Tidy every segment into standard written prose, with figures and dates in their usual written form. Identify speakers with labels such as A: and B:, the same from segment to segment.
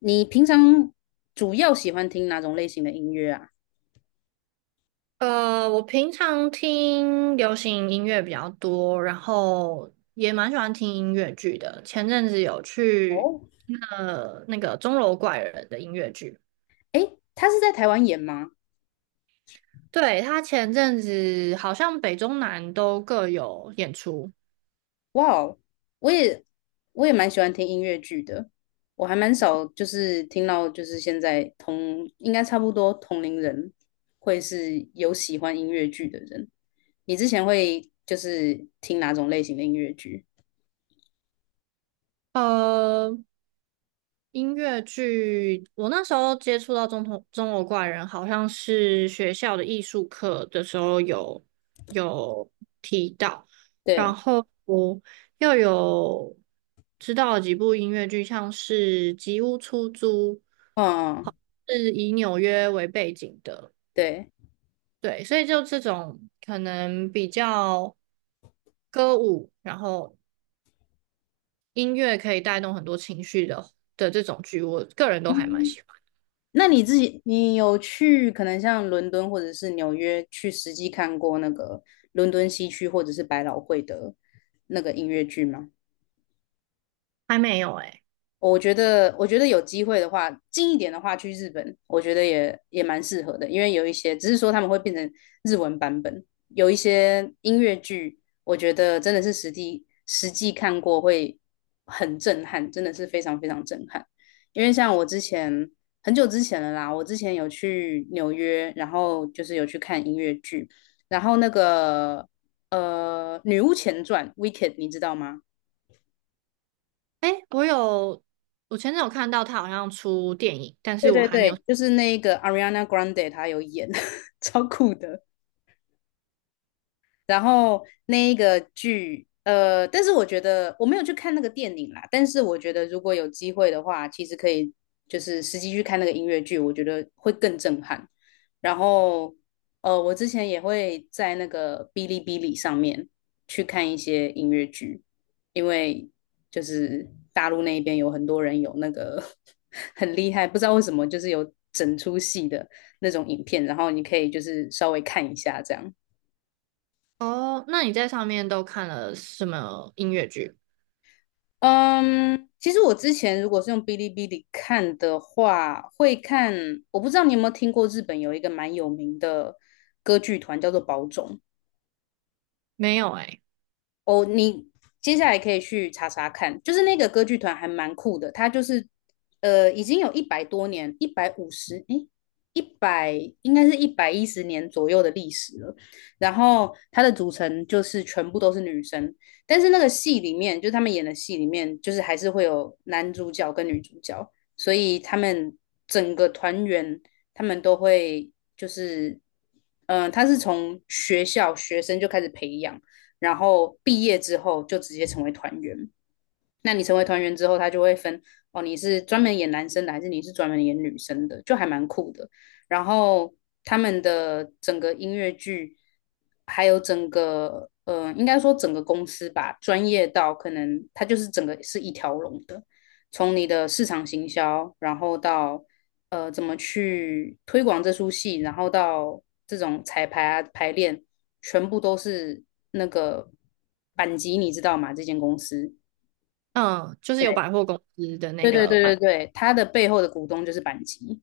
A: 你平常主要喜欢听哪种类型的音乐啊？
B: 我平常听流行音乐比较多，然后也蛮喜欢听音乐剧的。前阵子有去
A: 哦，
B: 钟楼怪人的音乐剧。
A: 诶，他是在台湾演吗？
B: 对，他前阵子好像北中南都各有演出。
A: 哇哦。我也我也蛮喜欢听音乐剧的，我还蛮少就是听到就是现在同应该差不多同龄人会是有喜欢音乐剧的人。你之前会就是听哪种类型的音乐剧？
B: 呃，音乐剧，我那时候接触到中头《钟楼怪人》，好像是学校的艺术课的时候有提到，然
A: 对，
B: 后我又有知道了几部音乐剧，像是《吉屋出租》，
A: 嗯，
B: 是以纽约为背景的。
A: 对。
B: 对，所以就这种可能比较歌舞，然后音乐可以带动很多情绪的这种剧，我个人都还蛮喜欢。
A: 那你自己，你有去可能像伦敦或者是纽约去实际看过那个伦敦西区或者是百老汇的那个音乐剧吗？
B: 还没有诶、
A: 我觉得，有机会的话，近一点的话去日本，我觉得也蛮适合的，因为有一些只是说他们会变成日文版本，有一些音乐剧，我觉得真的是实地实际看过会很震撼，真的是非常非常震撼。因为像我之前很久之前了啦，我之前有去纽约，然后就是有去看音乐剧，然后那个《女巫前传》(Wicked) 你知道吗？
B: 哎，我有，我前阵有看到他好像出电影，但
A: 对
B: 是我
A: 对
B: 还没有。
A: 对，就是那个 Ariana Grande，她有演，超酷的。然后那一个剧，但是我觉得我没有去看那个电影啦，但是我觉得如果有机会的话，其实可以就是实际去看那个音乐剧，我觉得会更震撼。然后，我之前也会在那个哔哩哔哩上面去看一些音乐剧，因为就是大陆那边有很多人有那个 很厉害，不知道为什么就是有整出戏的那种影片，然后你可以就是稍微看一下这样。
B: 哦，那你在上面都看了什么音乐剧？
A: 嗯，其实我之前如果是用哔哩哔哩看的话，会看，我不知道你有没有听过日本有一个蛮有名的歌剧团叫做宝冢，
B: 没有哎。
A: 哦，你接下来可以去查查看，就是那个歌剧团还蛮酷的，它就是已经有100多年，150，诶，一百应该是110年左右的历史了。然后它的组成就是全部都是女生，但是那个戏里面，就是他们演的戏里面，就是还是会有男主角跟女主角，所以他们整个团员他们都会就是，他是从学校学生就开始培养。然后毕业之后就直接成为团员。那你成为团员之后，他就会分哦，你是专门演男生的，还是你是专门演女生的，就还蛮酷的。然后他们的整个音乐剧，还有整个应该说整个公司吧，专业到可能它就是整个是一条龙的，从你的市场行销，然后到怎么去推广这出戏，然后到这种彩排啊排练，全部都是那个板级，你知道吗？这间公司。
B: 嗯，就是有百货公司的
A: 对
B: 那
A: 对
B: 个
A: 对对
B: 版。
A: 对，他的背后的股东就是板吉，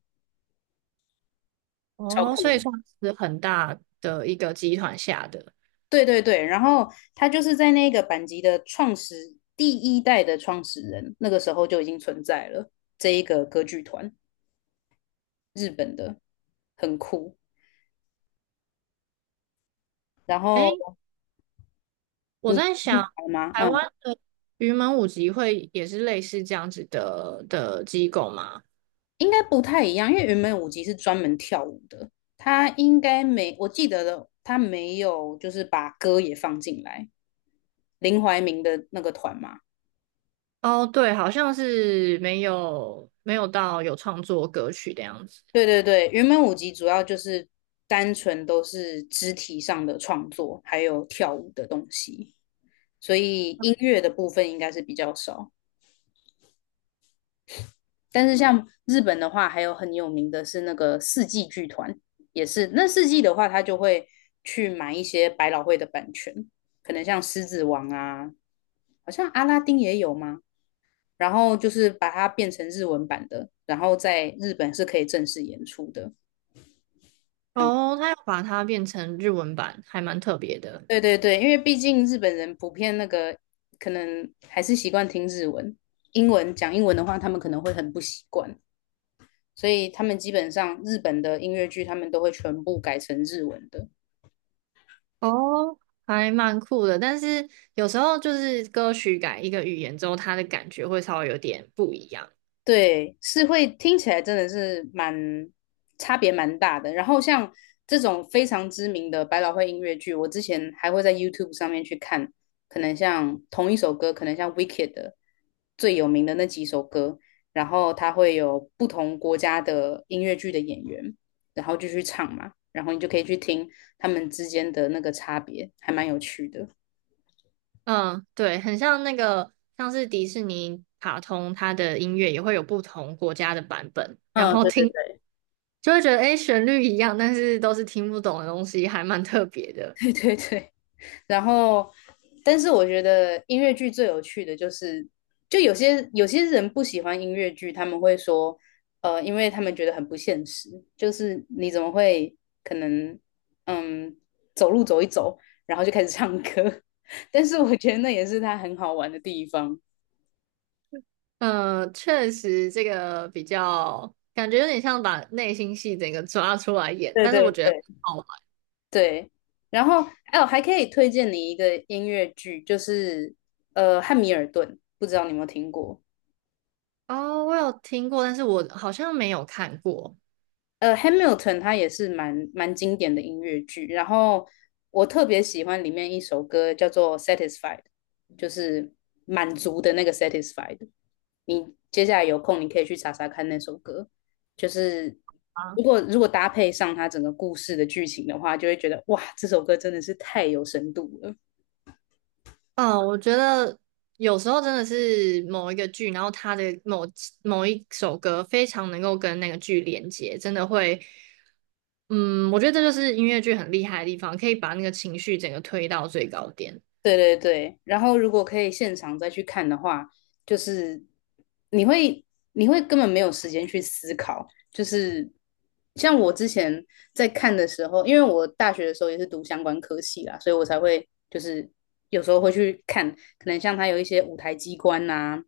A: 超
B: 哦，
A: 酷
B: 所以
A: 的。
B: 算是很大的一个集团下的。
A: 对对对，然后他就是在那个板吉的创始第一代的创始人，那个时候就已经存在了这一个歌剧团，日本的，很酷。然
B: 哎，
A: 后
B: 我
A: 你
B: 在
A: 会
B: 想，
A: 猜吗？
B: 台
A: 嗯，
B: 湾的云门舞集会也是类似这样子的机构吗？
A: 应该不太一样，因为原本舞集是专门跳舞的，他应该没，我记得的，他没有就是把歌也放进来。林怀民的那个团嘛，
B: 哦，对，好像是没有到有创作歌曲的样子。
A: 对对对，原本舞集主要就是单纯都是肢体上的创作，还有跳舞的东西，所以音乐的部分应该是比较少。但是像日本的话，还有很有名的是那个四季剧团，也是那四季的话，他就会去买一些百老汇的版权，可能像《狮子王》啊，好像阿拉丁也有吗？然后就是把它变成日文版的，然后在日本是可以正式演出的。
B: 哦，他要把它变成日文版，还蛮特别的。
A: 对对对，因为毕竟日本人普遍那个可能还是习惯听日文，英文讲英文的话，他们可能会很不习惯，所以他们基本上日本的音乐剧他们都会全部改成日文的。
B: 哦，还蛮酷的，但是有时候就是歌曲改一个语言之后，它的感觉会稍微有点不一样。
A: 对，是会听起来真的是蛮差别蛮大的。然后像这种非常知名的百老汇音乐剧，我之前还会在 YouTube 上面去看，可能像同一首歌，可能像 Wicked 的最有名的那几首歌，然后它会有不同国家的音乐剧的演员，然后就去唱嘛，然后你就可以去听他们之间的那个差别，还蛮有趣的。
B: 嗯，对，很像那个，像是迪士尼卡通，它的音乐也会有不同国家的版本，然
A: 嗯，
B: 后
A: 对对
B: 听
A: 对
B: 就会觉得，诶，旋律一样，但是都是听不懂的东西，还蛮特别的。
A: 对对对。然后，但是我觉得音乐剧最有趣的就是，就有些人不喜欢音乐剧，他们会说，因为他们觉得很不现实，就是你怎么会可能，嗯，走路走一走，然后就开始唱歌？但是我觉得那也是它很好玩的地方。
B: 嗯，确实，这个比较感觉有点像把内心戏整个抓出来演，
A: 对
B: 但是我
A: 对
B: 觉得很
A: 对
B: 好玩。
A: 对，然后哎，我还可以推荐你一个音乐剧，就是《汉密尔顿》，不知道你有没有听过？
B: 哦，我有听过，但是我好像没有看过。
A: 《Hamilton》它也是蛮经典的音乐剧，然后我特别喜欢里面一首歌叫做《Satisfied》，就是满足的那个 Satisfied。你接下来有空，你可以去查查看那首歌，就是如
B: 啊。
A: 果如果搭配上它整个故事的剧情的话，就会觉得哇，这首歌真的是太有深度了。
B: 嗯，我觉得有时候真的是某一个剧，然后它的某一首歌非常能够跟那个剧连接，真的会。嗯，我觉得这就是音乐剧很厉害的地方，可以把那个情绪整个推到最高点。
A: 对对对，然后如果可以现场再去看的话，就是你会你会根本没有时间去思考，就是像我之前在看的时候，因为我大学的时候也是读相关科系啦，所以我才会就是有时候会去看，可能像它有一些舞台机关呐、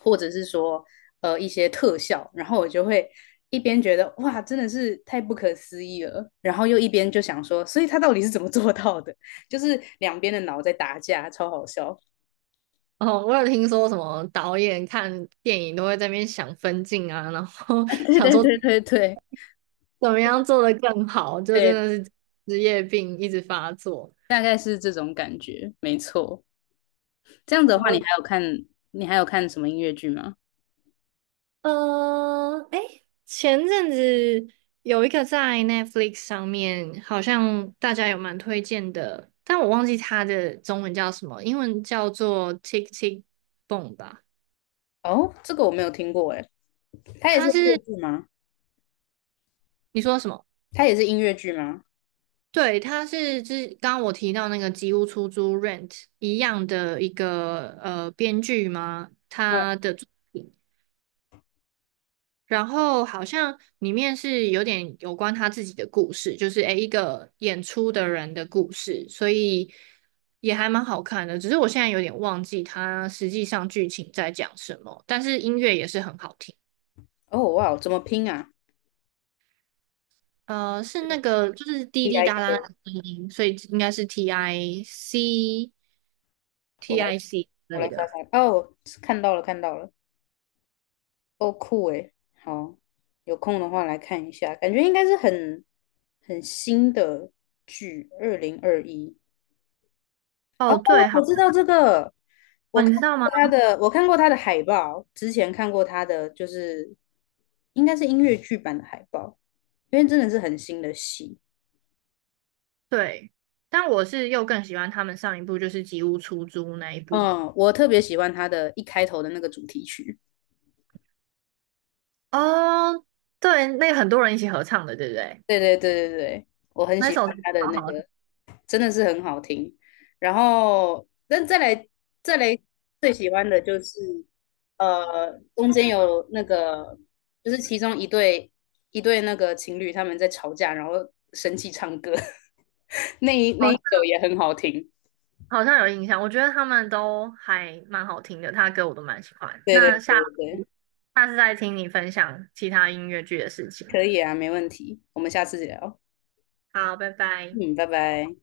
A: 或者是说一些特效，然后我就会一边觉得哇真的是太不可思议了，然后又一边就想说，所以他到底是怎么做到的？就是两边的脑在打架，超好笑。
B: 哦，我有听说什么导演看电影都会在那边想分镜啊，然后
A: 对
B: 想
A: 对
B: 说
A: 对对对
B: 怎么样做的更好，就真
A: 对，
B: 的是职业病一直发作。
A: 大概是这种感觉，没错。这样子
B: 呃
A: 的话，
B: 我
A: 你还有看什么音乐剧吗？
B: 哎，前阵子有一个在 Netflix 上面，好像大家有蛮推荐的，但我忘记它的中文叫什么，英文叫做《Tick Tick Boom》吧。
A: 哦，这个我没有听过哎，它也是
B: 它
A: 音乐
B: 是
A: 剧吗？
B: 你说什么？
A: 它也是音乐剧吗？
B: 对，他是之刚刚我提到那个吉屋出租 Rent 一样的一个编剧吗？
A: 嗯，
B: 他的作品，然后好像里面是有点有关他自己的故事，就是诶一个演出的人的故事，所以也还蛮好看的。只是我现在有点忘记他实际上剧情在讲什么，但是音乐也是很好听。
A: 哦哇，怎么拼啊
B: 是那个就是滴
A: ？D
B: 滴
A: I
B: 答答
A: K，
B: 的声音，所以应该是 T I C
A: 我
B: T
A: 来
B: I C。
A: 我来查查。哦，看到了看到了，哦酷哎，好，有空的话来看一下，感觉应该是很新的剧，2021。
B: 哦，对，好，
A: 我知道这个，我
B: 哦，
A: 看
B: 你知道吗？
A: 我看过他的海报，之前看过他的，就是应该是音乐剧版的海报，因为真的是很新的戏。
B: 对，但我是又更喜欢他们上一部就是《吉屋出租》那一部。
A: 嗯，我特别喜欢他的一开头的那个主题曲。
B: 哦，对，那个很多人一起合唱的，对不对？
A: 对对对对对，我很
B: 那
A: 喜
B: 首歌
A: 欢他的
B: 好
A: 那
B: 好听。
A: 个，真的是很好听。然后，但再来最喜欢的就是，中间有那个，就是其中一对那个情侣他们在吵架，然后生气唱歌，那一
B: 好
A: 那一
B: 像
A: 首也很好听。
B: 好像有印象。我觉得他们都还蛮好听的，他的歌我都蛮喜欢。
A: 对对
B: 那下
A: 对对对，
B: 下次再听你分享其他音乐剧的事情。
A: 可以啊，没问题，我们下次聊。
B: 好，拜拜。
A: 嗯，拜拜。